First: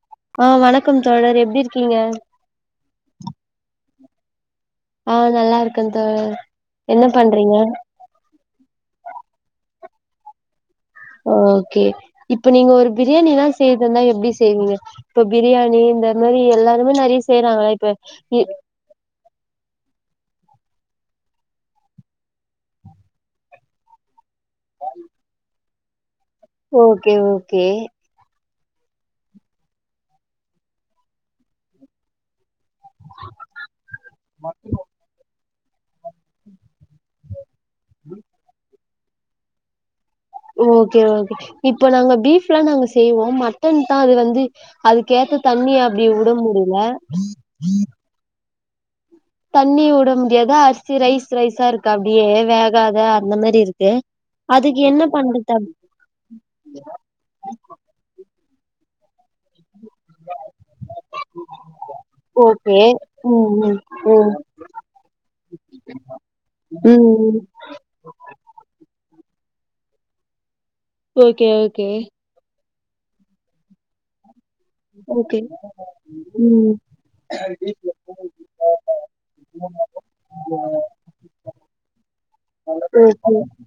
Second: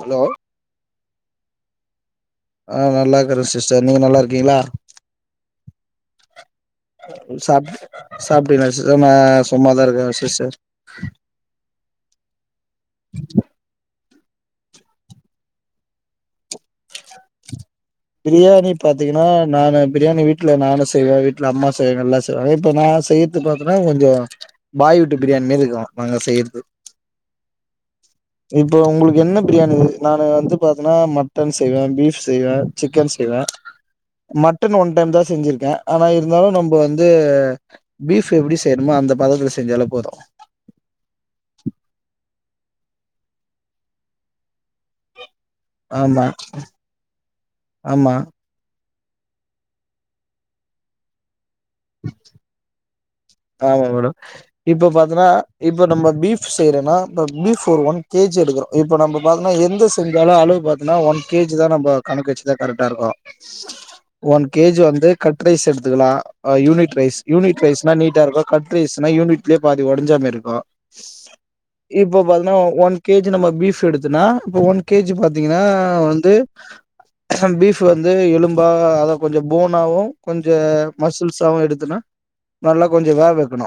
Hello ஆ வணக்கம் தோழர் எப்டி இருக்கீங்க நா நல்லா இருக்ற சிஸ்டர் நீங்க நல்லா இருக்கீங்ளா ஆ நல்லா இருக்கே தோழர் என்ன பண்றீங்க சாப்டிங்களா சிஸ்டர் நா சும்மாதா இருக்கற சிஸ்டர் ஓகே இப்ப நீங்க ஒரு பிரியாணில்லா செய்ரதுன்னா எப்டி செய்வீங்க இப்ப பிரியாணி இந்த மாரி எல்லாருமே நறைய செய்றாங்கல்ல இப்ப இ பிரியாணி பாத்தீங்கன்னா நானு பிரியாணி வீட்ல நானு செய்வ வீட்ல அம்மா செய் எல்லா செய் [unintelligible] இப்போ நா செய் உத்து பாத்தன்னா கொஞ்சோ பாய் வீட்டு பிரியாணி மாறி இருக்கு நாங்க செய்யறது ஓகே ஓகே இப்போ உங்ளுக்கு என்ன பிரியாணி நானு வந்து பாத்தன்னா மட்டன் செய்வே பீஃப் செய்வே சிக்கன் செய்வே மட்டன் ஒன் டைம் தா செஞ்சிருக்கே ஆனா இருந்தாலு நம்ப வந்து பீஃப் எப்டி செய்ணுமோ அந்த பதத்துல செஞ்சாலே போது ஓகே ஓகே இப்போ நாங்க பீஃப்ல்லா நாங்க செய்வோ மட்டன் தா அது வந்து அதுக்கேத்த தண்ணி அப்டி ஆமா விட முடில ஆமா தண்ணி உட முடியாதா அரிசி ரைஸ் ரைஸா இருக்கு அது அப்டியே வேகாத அந்த மாரி ஆமா இருக்கு மேடம் அதுக்கு இப்ப என்ன பாத்தன்னா பண்ற தா இப்ப நம்ம பீஃப் செய்யறோன்னா இப்ப பீஃப் ஒரு ஒன் கேஜி எடுக்குறோ இப்ப நம்ம பாத்தன்னா எந்த செஞ்சாலு அளவு பாத்தன்னா ஒன் கேஜி தா நம்ப கணக்கு வச்சிதா கா ஓகே ம் ம் ம் ஒன் கேஜி வந்து கட் ரைஸ் எடுத்துக்கலா யூனிட் ம் ரைஸ் ம் யூனிட் ரைஸ்னா நீட்டா இருக்கு கட் ரைஸ்னா யூனிட்லயே பாதி உடஞ்சாமேறி இருக்கு ஓகே ஓகே இப்ப பாத்தீன்னா ஒன் கேஜி நம்ம ஃபீப் எடுத்துனா இப்ப ஒன் கேஜி ஓகே பாத்தீங்கனா வந்து ம் ஃபீப் வந்து எலும்பா அத கொஞ்ச போனாவு கொஞ்ச துல்சாவு எடுத்துனா நல்லா கொஞ்சோ வேக் வைக்கணு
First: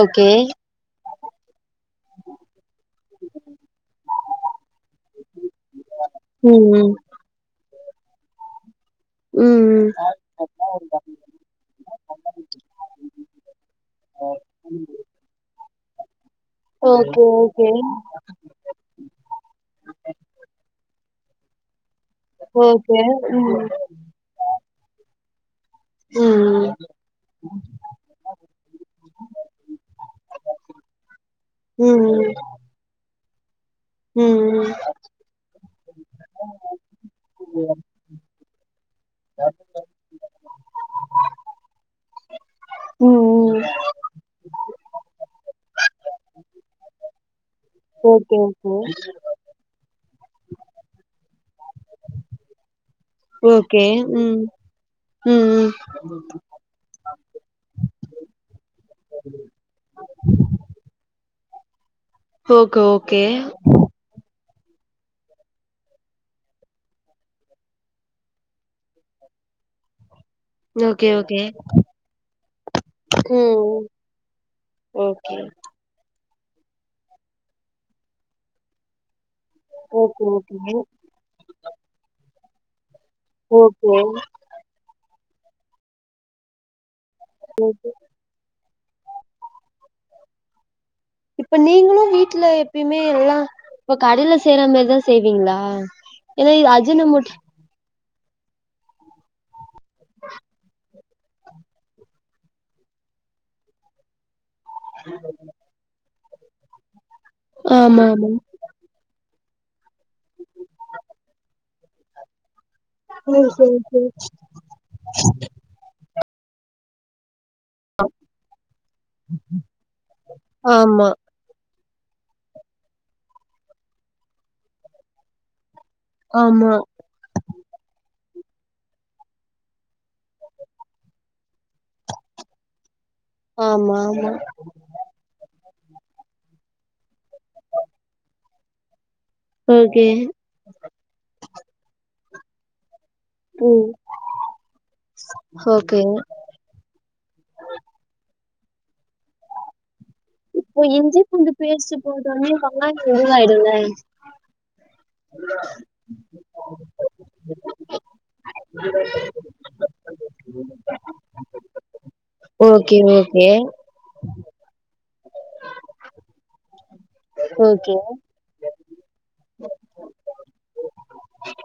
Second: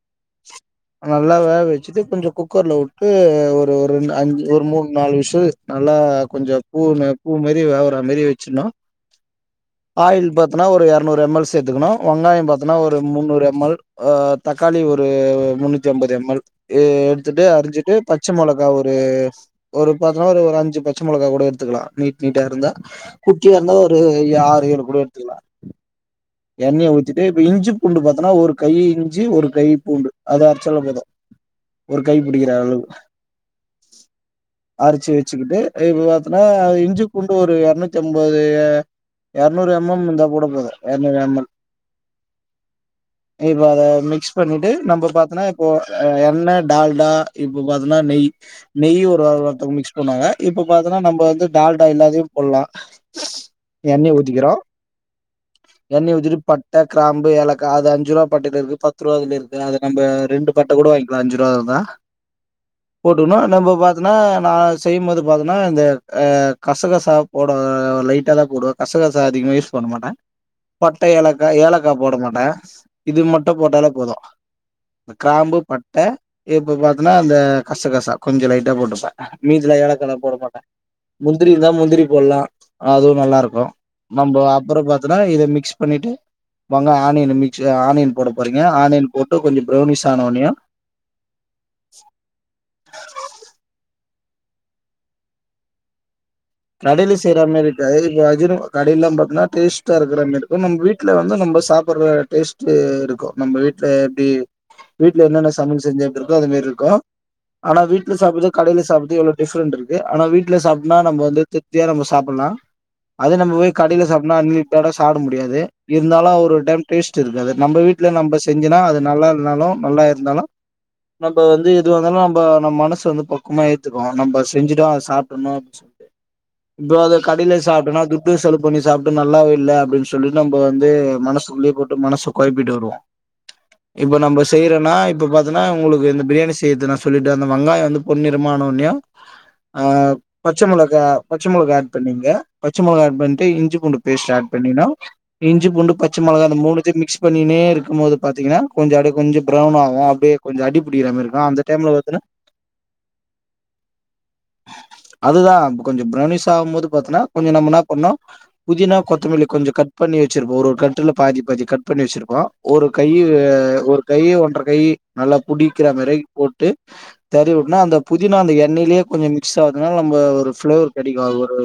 ஓகே ஓகே நல்லா வேக் வை சிக்கன் கொஞ்சோ குக்கர்ல உட்டு ஒரு ஒரு ந அஞ்சு ஒரு மூணு நாலு விஷில் நல்லா கொஞ்சோ பூ ம் ந பூ மரி வேவரா மரி வச்சுர்னு ம் ஆயிள் பாத்தனா ஒரு எர் நூறு எம் எல் சேத்துக்கணு வெங்காயோ பாத்தனா ஒரு முன்னூறு எம் எல் அ தக்காளி ஒரு முன்னூத்தி அம்பது எம் எல் எ ஓகே எடுத்துட்டு ஓகே அரிஞ்சிட்டு பச்ச மொளகா ஒரு ஒரு பாத்தன்னா ஒரு அஞ்சு பச்ச மொளகா கூட எடுத்துக்கலா நீ் நீட்டா இருந்தா ஓகே ம் குட்டியா இருந்தா ஒரு ஆரு ஏழு கூட எடுத்துக்கலா ம் எண்ணைய ஊத்திட்டு இப்ப இஞ்சி பூண்டு பாத்தனா ஒரு கை இஞ்சி ஒரு கை பூண்டு அது அரிச்சால போது ஒரு கை ம் புடிக்கிற அளவு ம் அரச்சி வச்சிக்கிட்டு இப்ப பாத்தனா இஞ்சு பூண்டு ஒரு எறநூத் த்தெம்பது எரநூறு எம் எம் ந்தா கூட போது எரநூறு எம் எல் ம் இப்போ அத மிக்ஸ் பண்ணிட்டு நம்ப பாத்தனா இப்போ எண்ண டால்டா இப்ப பாத்தனா நெய் ஓகே ஓகே நெய் ஒரு ஆர்வாத்த மிக்ஸ் போனாங்க இப்ப பாத்தனா நம்ப வந்து டால்டா இல்லாதியு போல்லா ஓகே ம் ம் ம் எண்ணெய உத்திட்டு பட் ட கிராம்பு ஏலக்கா அது அஞ்சு ரூவா பாட்டில இருக்கு பத்து ரூவாதுல இருக்கு அத நம்ப ரெண்டு பட்ட கூட வாய்ங் ல அஞ்சு ரூவாதா ஓகே ஓகே போட்டுகனு நம்ம பாத் த்தனா நா செய்யுபோது பாத்தனா இந்த அ கசகசா போட லைட்டா தா போடுவ கசகசா அதிகமா யூஸ் பண்ண மாட்ட பட்ட ஓகே ஓகே ஏலக்கா ஏலக்கா போட மாட்டே இது மட்டு ம் போட்டாலே போது இந்த ஓகே கிராம்பு பட்ட இப்ப பாத்தனா அந்த கசகசா கொஞ்ச லைட்டா போட்டிருப்பே மீதில ஏலக்காலா ஓகே போட மாட்டே ஓகே முந்திரி இருந்தா முந்திரி போட்லா அதுவு நல்லா இருக்கு ஓகே நம்ப அப்பற பாத்தனா இத மிக்ஸ் பண்ணிட்டு மாங்க ஆனியனு மிக் ச ஆனியன் போட போறீங்க ஆனியன் போட்டு கொஞ்ச பிரௌனிஸ் ஆன ஒனையு இப்ப நீங்களு வீட்ல எப்பியுமே எல்லா இப்ப கடைல செய்ற மாரிதா செய்வீங்ளா கடைல செய்ற மாரி இருக்காது இப்போ அஜினோ கடையில பாத்தீன்னா டேஸ்ட்டா இருக்கிற மாரி இருக்கு நம்ப வீட் ல வந்து நம்ப சாப்புற்ற டேஸ்ட்டு இருக்கு நம்ப வீட்ல எப்டி வீட்ல என்னென்ன சமையல் செஞ்சா எப்டி இருக்கோ அது மேரி இருக்கு ஆனா ஆமா வீட்ல ஆமா சாப்புறதோ கடைல சாப்புறது எவ்ளோ ஃடிப்ரெண்ட் இருக்கு ஆனா வீட்ல சாப்டனா நம்ப வந்து திருப்தியா நம்ப சாப்புல்லா அது ம் நம்ம போய் சேரி சேரி கடைல சாப்னா அன்லிமிட்டடா சாப்ட முடியாது இருந்தாலு ஒரு டைம் டேஸ்ட் இருக்காது நம்ப வீட்ல நம்ப செஞ்சனா அது நல்லா இல்னாலு நல்லா இருந்தாலு ஆமா, நல் இப்ப வந்து எதுவாந்தாலு நம்ப நம் மனச வந்து பக்குவமா ஏத்துக்கு நம்ப செஞ்சிட்டோ அத சாப்டுர்னு சொ ஆமா இப்போ அத கடைல சாப்ட்னா துட்டு செலவு பண்ணி சாப்ட்டு நல்லாவே இல்ல அப்டின் சொல்லி நம்ப வந்து மனசுக்குள்ளயே போட்டு மனச கொழப்பிட்டு வருவோ ஆமா, இப்ப ஆமா. நம்ப செய்றனா இப்ப பாத் இதுனா உங்களுக்கு இந்த பிரியாணி செய்யறது நா சொல்லிட்டே அந்த வெங்காய வந்து பொண்ணிறமான ஒன்யு ஆ ஓகே. பச்ச மொளகா பச்ச மொளகா ஆட் பண்ணீங்க பச்ச மொளகா ஆட் பண் டு இஞ்சி ம். பூண்டு பேஸ்ட் ஆட் பண்ணினு இஞ்சு பூண்டு ஓகே. பச்ச மொளகா அந்த மூனுத்தையு மிக்ஸ் பண்ணினே இருக்கு போது பாத்தீங்கனா கொஞ்ச அடே கொஞ்ச ப்ரவுன் ஆகு அப்டியே இப்போ இஞ்சு பூண்டு பேஸ்ட்டு போட்டோனே வெங்காயோ எருவாயிடுல்ல அதுதா கொஞ்ச பிரவ்னிஷ் ஆவு போது பாத்தனா கொஞ்ச நம்ம என்னா பண்ணு புதினா கொத்தமலி கொஞ்ச கட் பண்ணி வச்சிருப்போ ஒரு ஒரு கட்டுல பாதி பாதி கட் பண்ணி வச்சிருப்போ ஒரு ஓகே, கையு ஓகே, அ ஒரு கை ஒன்ற கை நல்லா புடிக்கிற மேரியே போட்டு தெரிவுட்னா அந்த ஓகே. புதினா அந்த எண்ணைலேயே கொஞ்ச மிக்ஸ் ஆகுதுனால நம்ப ஒரு ள ஒரு கடிக்கு ஒரு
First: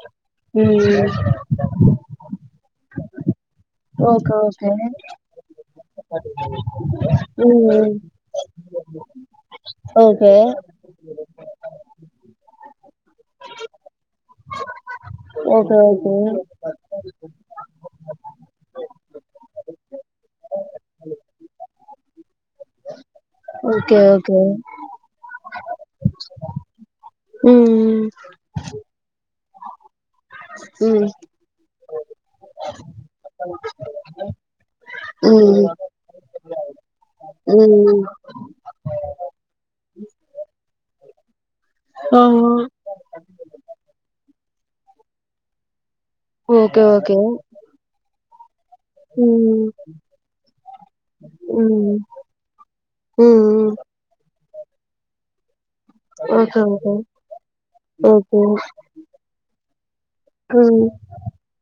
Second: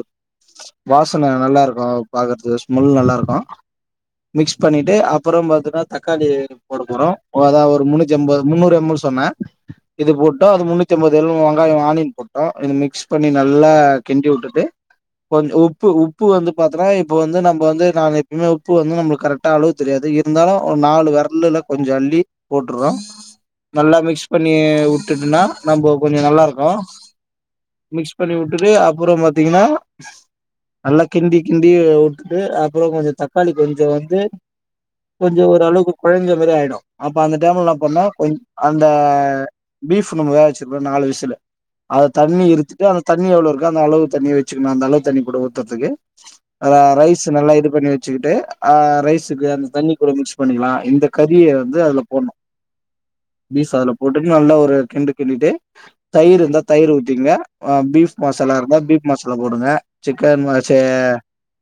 ம். வாசன நல்லா இருக்கு பாக்கறது ஸ்மெல் நல்லா இருக்கு ஓகே, மிக்ஸ் ஓகே. பண்ணிட்டு அப்புற பாத்தனா தக்காளிய போட போறோ அதா ஒரு ம். முன்னூத்தி அம்பது முன்னூறு எம்எல் சொன்ன இது ஓகே. போட்டா அது முன்னூ த்தி ஒம்பது ஏழு வெங்காய ஆனியன் போட்டோ இது மிக்ஸ் பண்ணி நல்லா கிண்டி உட்டுட்டு கொஞ் ஓகே, உப்பு ஓகே. உப்பு வந்து பாத்தனா இப்ப வந்து நம்ப வந்து நாம எப்பிமே உப்பு வந்து நம்புளுக் கரெக்டா அளவு தெரியாது இருந்தாலு ஒரு நாலு வெரல்லுல கொஞ்ச அள்ளி போட்டுறோ நல்லா ஓகே, மிக்ஸ் ஓகே. பண்ணி உட்டுட்டுன்னா நம்ம கொஞ்ச நல்லாருக்கு ம், மிக்ஸ் துடு அப்றோ பாத்தீங்கனா நல்லா ம், கிண்டி கிண்டி உட்டுட்டு அப்றோ கொஞ்ச தக்காளி கொஞ்ச வந்து கொஞ்ச ம், ஓரளவுக்கு கொழஞ்ச மாரி ஆயிடு அப்ப அந்த டைம்ல நா என்னா ம். பண்ணு கொஞ் அந்த ஃபீப் நம்ம வேவ்ச்சுருக்றோ நாலு விசுலு அத தண்ணி ஆமா. இருத்து இது அந்த தண்ணி எவ்ளோ இருக்கு அந்த அளவு தண்ணிய வச்சுக்கணு அந்த அளவு தண்ணி கூட ஊத்தற்துக்கு அது ஓகே, ஓகே. ரைஸ் நல்லா இது பண்ணி வெச்சுக்கிட்டு ஆ ரைஸுக்கு அந்த ம், தண்ணி கூட மிக்ஸ் பண்ணிக்கலா இந்த கறிய வந்து ம், அதுல போடுணு ஃபீஸ் ம். அதுல போட்டுட்டு நல்லா ஒரு கிண்டு கிண்டிட்டு தயிர் ஓகே, இருந்தா தயிர் ஓகே, ஊத்திக்ங்க ஆ ஃபீப் ஓகே. மசாலா இருந்தா ஃபீப் மசாலா போடுங்க சிக்கன் மசெ ம்,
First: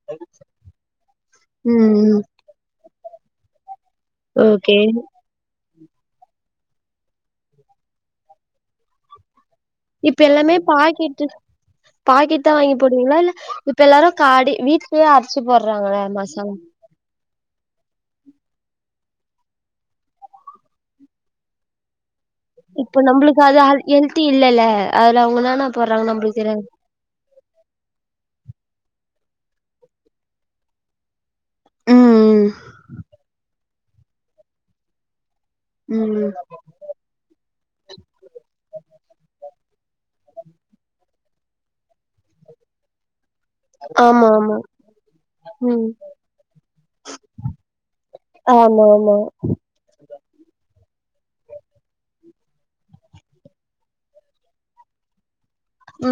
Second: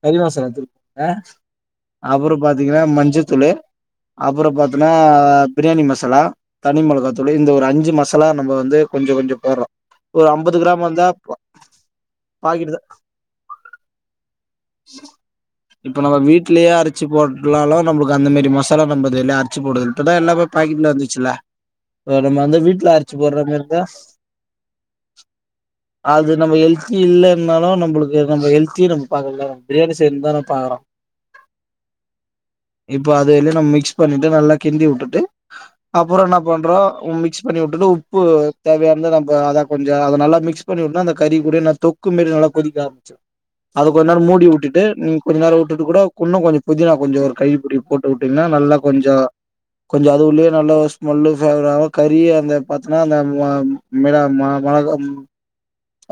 கரி மாசாலா தூள் ஆ ம் ம் பாத்தீங்ன்னா மஞ்சத்தூளு அப்றோ ஓகே. பாத்தன்னா பிரியாணி மசாலா தனி மொளகா தூளு இந்த ஒரு அஞ்சு மசாலா நம்ப வந்து கொஞ்சோ கொஞ்சோ போடுறோ இப்ப எல்லாமே பாக்கெட்டு பாக்கெட் தா வாங்கி போடு வீங்ளா இல் இப்ப எல்லாரு காடி வீட்லேயே அரச்சு போடுறாங்கள மசாலா ச்சு போட்லாலு நம்ளுக்கு அந்தமாரி மசாலா வம்பதுல்ல அரிச்சு போடுது இப்போதா எல்லாமே பாக்கெட்ல வந்துச்சுல இப்ப நம்ளுக்கு அது மாரி இருந்தா ஹல் ஹெல்தி இல்லல்ல அதுல அவ்ங்க எநானா போடுறாங்க நம்ளுக்கு தெரியாது இல்லனாலு நம்ளுக்கு வந்து ஹெல்தினு நம்ம பாக்னும்ல பிரியாணி செய்யனு தான பாக்றோ ம் இப்போ அது என்னன்னா மிக்ஸ் பண்ணிட்டு நல்லா கிண்டி வுட்டுட்டு அப்றோ ம் என்ன பண்றோ மிக்ஸ் பண்ணி வுட்டுட்டு உப்பு தேவையானந்து நம்ம அத கொஞ்சோ அத நல்ல மிக்ஸ் பண்ணி வுட்டு அந்த கறி கூட நா தொக் க்கு மாறி நல்ல கொதிக்கு அத கொஞ்ச நேரோ ஆமா மூடி டி ஆமா வுட்டுட்டு நீ கொஞ்சொ நேரோ வுட்டுட்டு ம் கூட உன்னு கொஞ்சோ புதினா கொஞ்ச ஒரு கை புடி போட்டு உட்டீங்ன்னா நல்லா ஆமா கொஞ்சோ ஆமா கொஞ்சு அது உள்ளயே நல்லா ஸ்மெல்லுவர ஆ கறி அந்த பாத்தன்னா அந்த மா மிள மா மொளகா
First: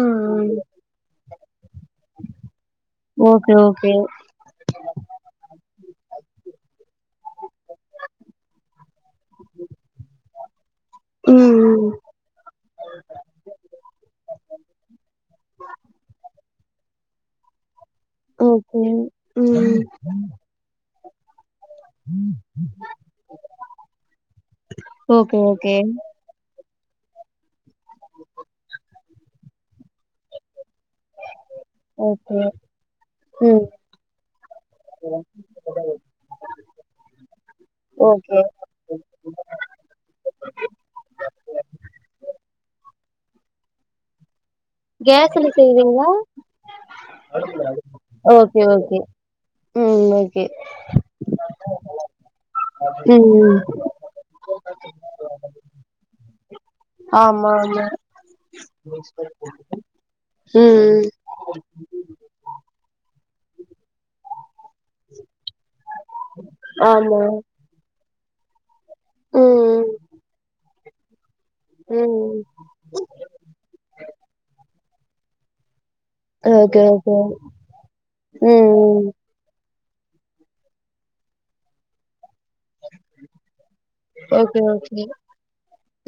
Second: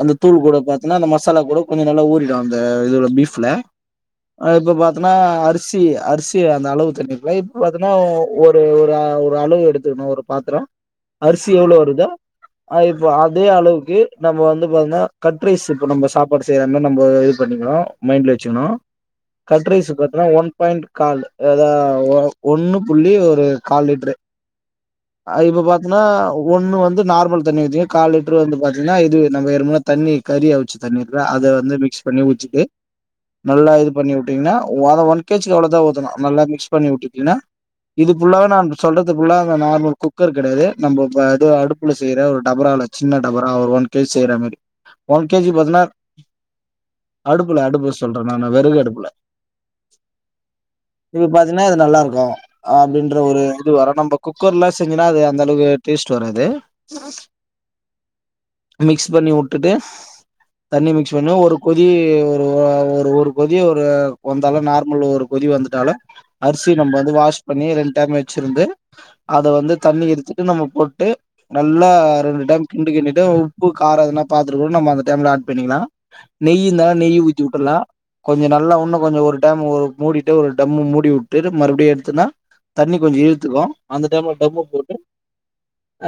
அந்த தூள் ம் கூட பாத்தினா அந்த மசாலா கூட கொஞ்சோ நல்லா ஊறிடு அந்த இதுல பீஃப்ல ஓகே ஓகே அ இப்ப பாத்தனா அரிசி அரிசி அந்த அளவு தண்ணிக்லா இப்ப பாத்தனா ஒரு ஒரு ஒரு அளவு எடுத்துக்ணு ஒரு பாத்ரோ அரிசி ம் எவ்ளோ ம் வருதோ அ இப்போ அதே அளவுக்கு நம்ம வந்து இப்போ என்னா கட் ரைஸ் இப்போ நம்ம சாப்பாடு செய்ற மாரி நம்ம இது பண்ணிக்கணு மைண்ட்ல வெச்சிக்கணு ஓகே கட் ம் ரைஸ் பாத்தன்னா ஒன் பாயிண்ட் கால் அதா ஒன்னு புள்ளி ஒரு கால் லிட்ரு அ ஓகே இப்ப ஓகே பாத்ன்னா ஒண்ணு வந்து நார்மல் தண்ணி வுத்தி கால் லிட்டரு வந்து பாத்தீங்ன்னா இது நம்ம எரும தண்ணி கறி அவிசு தண்ணிருக்லா அத வந்து மிக்ஸ் பண்ணி ஓகே உச்சிட்டு ம் நல்லா இது பண்ணி உட்டீங்ன்னா ஓத ஒன்கேஜிக்கு அவ்ளோதா உதணு நல்லா மிக்ஸ் பண்ணி உட்டுட்டீங்ன்னா இது ஓகே புள்ளாவே நான் சொல்றதுக்குள்ள அத நார்மல் குக்கர் கிடயாது நம்ம து இது அடுப்புல செய்ற ஒரு டபரால சின்ன டபரா ஒரு ஒன் கே செய்யறமாரி கேஸ்ல செய்வீங்ளா அடுப்புல அடுப்பு சொல்ற நா நா வெறகு ஓகே அடுப்புல ம் ஓகே இப்ப பாத்தின்னா இது நல்லாருக்கு அப்டின்ற ஒரு ம் இது வர நம்ப குக்கர்ல செஞ்சுன்னா அது அந்தளவுக்கு டேஸ்ட்டு வராது ஆமா ம மிக்ஸ் பண்ணி உட்டுட்டு தண்ணி ம் மிக்ஸ் பண்ணு ஒரு கொதி ஒரு வ ஒரு கொதிய ஒரு வந்தாலு நார்மல் ஒரு கொதி வந்துட்டால்லு அரிசிய நம்ப வந்து ஆமா வாஷ் பண்ணி ரெண் டேம் வெச்சிருந்து அத வந்து ம், தண்ணி எர்த்துட்டு நம்ம போட்டு நல்லா ம். ரெண்டு டைம் கிண்டு கிண்டிட்டு து கார எதனா பாத்துட்டு கூட நம்ம அந்த டைம்ல ஆட் பண்ணிக்லா நெய் ஓகே, இருந்தா ஓகே. நெய் ஊத்தி உட்டுர்லா கொஞ்ச நல்லா உன்ன ம். கொஞ்ச ஒரு டைம் ஒ மூடிட்டு ஒரு டம்மு மூடி உட்டு நம் மறுப்டி எடுத்துன்னா தண்ணி கொஞ்ச இழுத்துக்கு அந்த டைம்ல ஓகே, டம்மு போட்டு ஓகே.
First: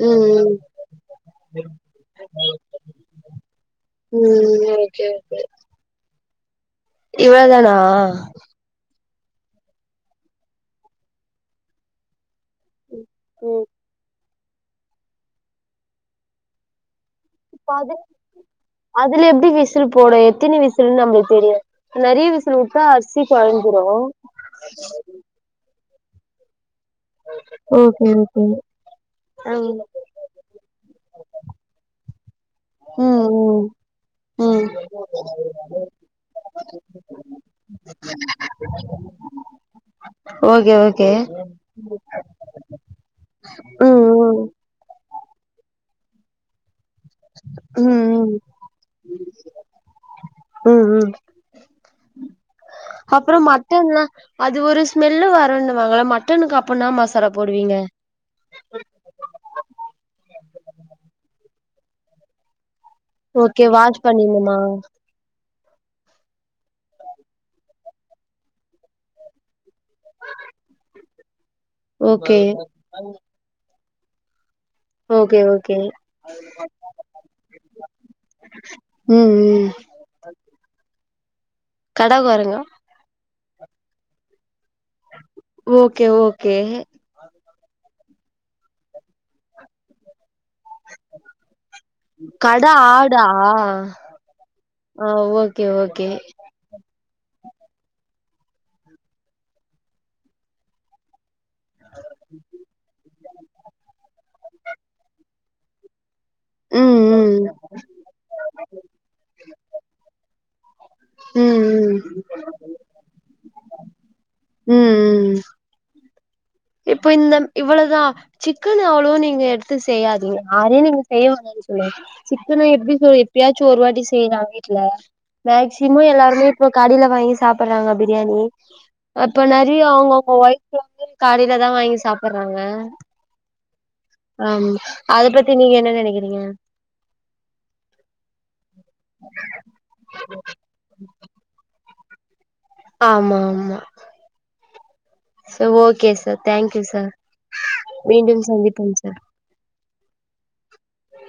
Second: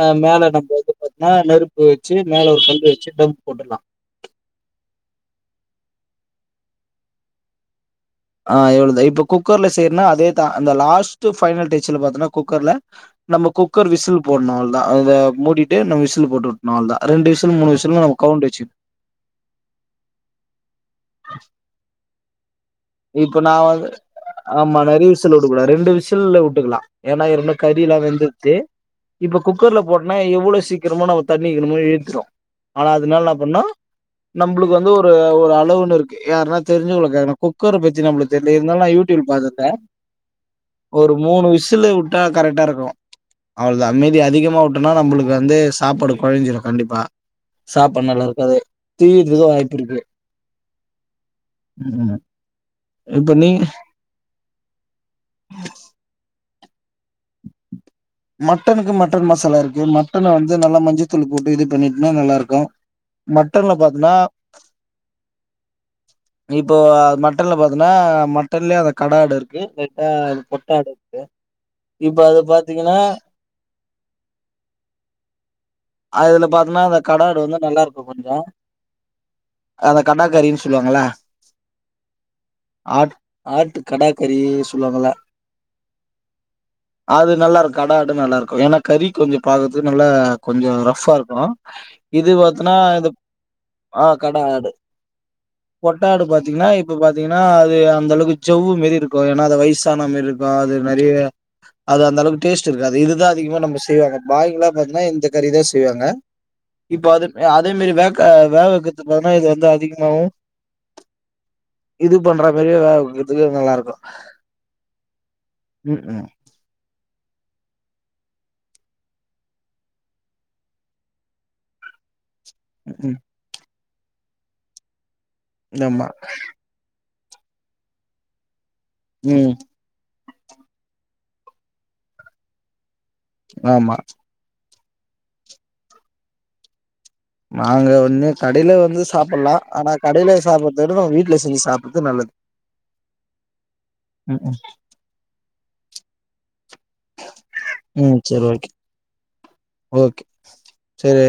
அ மேல ம், நம்ம எத பாத்தீன்னா நெருப்பு வெச்சு மேல ஒரு கல் வச்சு தம் போட்டுர்லா ம் ஓகே ஓகே இவள தானா அ எவ்ளதா இப்ப குக்கர்ல சேய்றனா அதேதா அந்த லாஸ்ட்டு பைஃனல் டெச்சில பாத்தன்னா குக்கர்ல ம். நம்ம ம். குக்கர் விசில் போட்னு அவுள்தா அத மூடிட்டு நம்ம விசில் போட்டு உட்னு அவுள்தா ரெண்டு விஸ் துனு இப்ப மூணு அது விசில்னு நம்ம கவுண்ட் வெச்சிக் அதுல எப்டி விசில் போட எத்தினி விசில்ன் நம்புளுக் தெரிய நறிய விஸ் சுலு உட்டா அர்சி கொழஞ்சிரு சுல் உட கூடா ரெண்டு விசில்ல உட்டுக்குலா ஏன்னா இத் ரெண்டு ஓகே, கறிலா ஓகே. வெந்துருச்சி இப்ப குக்கர்ல ம், போட் ன எவுளோ சீக்கிரமோ நம்ம தண்ணீக்கினுமோ ஈழ்ந்துரு ஆனா ம், அதனால்ன்னா பண்ணா ம், நம்புளுக்கு ம். வந்து ஒரு ஒரு அளவுன் இருக்கு யாருன்னா தெரிஞ்சவுங்ல கேக்கணு குக்கர பத்தி நம்ப்ளுக் தெர்ல இருந்தாலு நா யூட்யூப்ல பாத்துற்த்த ஓகே ஒ ஒரு மூணு விசிலு உட்டா கரெக்டா இருக்கு ம், அவுள்தா மீதி ம். அதிகமா மா உட்டனா நம்புளுக்கு வந்து சாப்பாடு கொழஞ்சிரு கண்டிப்பா ம், சாப்பாட் ம். நல்லார்க்காது தியிர்த்துக்கு வாய்ப்பு இருக்கு ம் ம் ம் ம் இப்ப அப்புற நீ மட்டன்லா அது ஒரு ஸ்மெல்லு வருன்னுவாங்கள மட்டனுக்கு அப்பன்னா மசாரா போடுவீங்க மட்டனுக்கு மட்டன் மசாலா இருக்கு மட்டன வந்து நல்லா மஞ்சத்தூள் போட்டு இது பண்ணிட்ன்னா நல்லாருக்கு ஓகே வாச் பண்ணிற்னுமா இப்போ மட்டன்ல பாத்தனா மட்டன்லே அத கடா ஆடு இருக்கு லைட்டா அது கொட்டாடு இப்ப ஓகே அத பாத்தீங்கனா ஓகே ஓகே அதுல பாத்ன்னா அந்த கடா ஆடு வந்து நல்லாருக்கு கொஞ்சோ ம் ம் அத கண்ணாகரின் சொல்வாங்கள கட கொரங்கா ஆட் ஆட்டு கடாக்கறி சொல்வாங்கள்ள ஓகே ஓகே அது நல்லாருக் கடா ஆடு நல்லாருக்கு ஏன்னா கறி கொஞ்ச பாக்குற்துக் நல்ல கொஞ்சோ ரஃபா இருக்கு இது கட வாத்தனா இது ஆடா ஆ கடா ஆடு ஆ ஓகே பொட்ட ஓகே ஆடு பாத் திங்னா இப்ப பாத்தீங்கனா அது அந்தளவுக்கு சவ்வு மாரி இருக்கு ஏனா அத வயசான மாரி இருக்கு அது மாரி அது அந்தளவுக்கு டேஸ்ட் இருக்காது இதுதா அதிகமா நம்ம செய்வாங்க பாய்ங்லா பாத்தனா இந்த கறிதா செய்வாங்க ம் இப்ப ம் அது ம் யாத் அதே மாரி வேக் அ வேக வக்கிறதுக்கு பாத்தனா இது வந்து அதிகமாவு ம் ம் இது பண்ற மாரியே வேக வக்கிறதுக்கு இது நல்லாருக்கு உம் ம் ம் இப்பொ இந்தம் இவ்வளொதா சிக்கன் அவ்வளொவா நீங்க எடுத்து செய்யாதீங்க யாரையு நீங்க செய்ய [unintelligible] ம் சொல்லு சிக்கன எப்டி ம் சொல்லி எப்பயாச்சி ஒரு வாட்டி செய்லா வீட்லே மேக்சிமோ ஆமா எல்லாருமே போ கடைல வாங்கி சாப்பட்றாங்க பிரியாணி அப்ப ம் நெறைய அவங்கவங்க வயத்ல வந்து காரி யாதா வாங்கி சாப்புட்றாங்க நோமா ஆம் அத பத்தி நீங்க என்ன நெனைக்கிறீங்க நாங்க ஒன்னு கடையில வந்து சாப்புட்லா ஆனா கடைல சாப்புறத விடவு வீட்ல செஞ்சி சாப்புட்றது நல்லது ஆமா ஆமா ம் ம் சா ஓகே சார் தேங்க்யூ சார் ம் மீண்டும் சரி ஓகே சந்திப்போம் சார் ஓகே செரி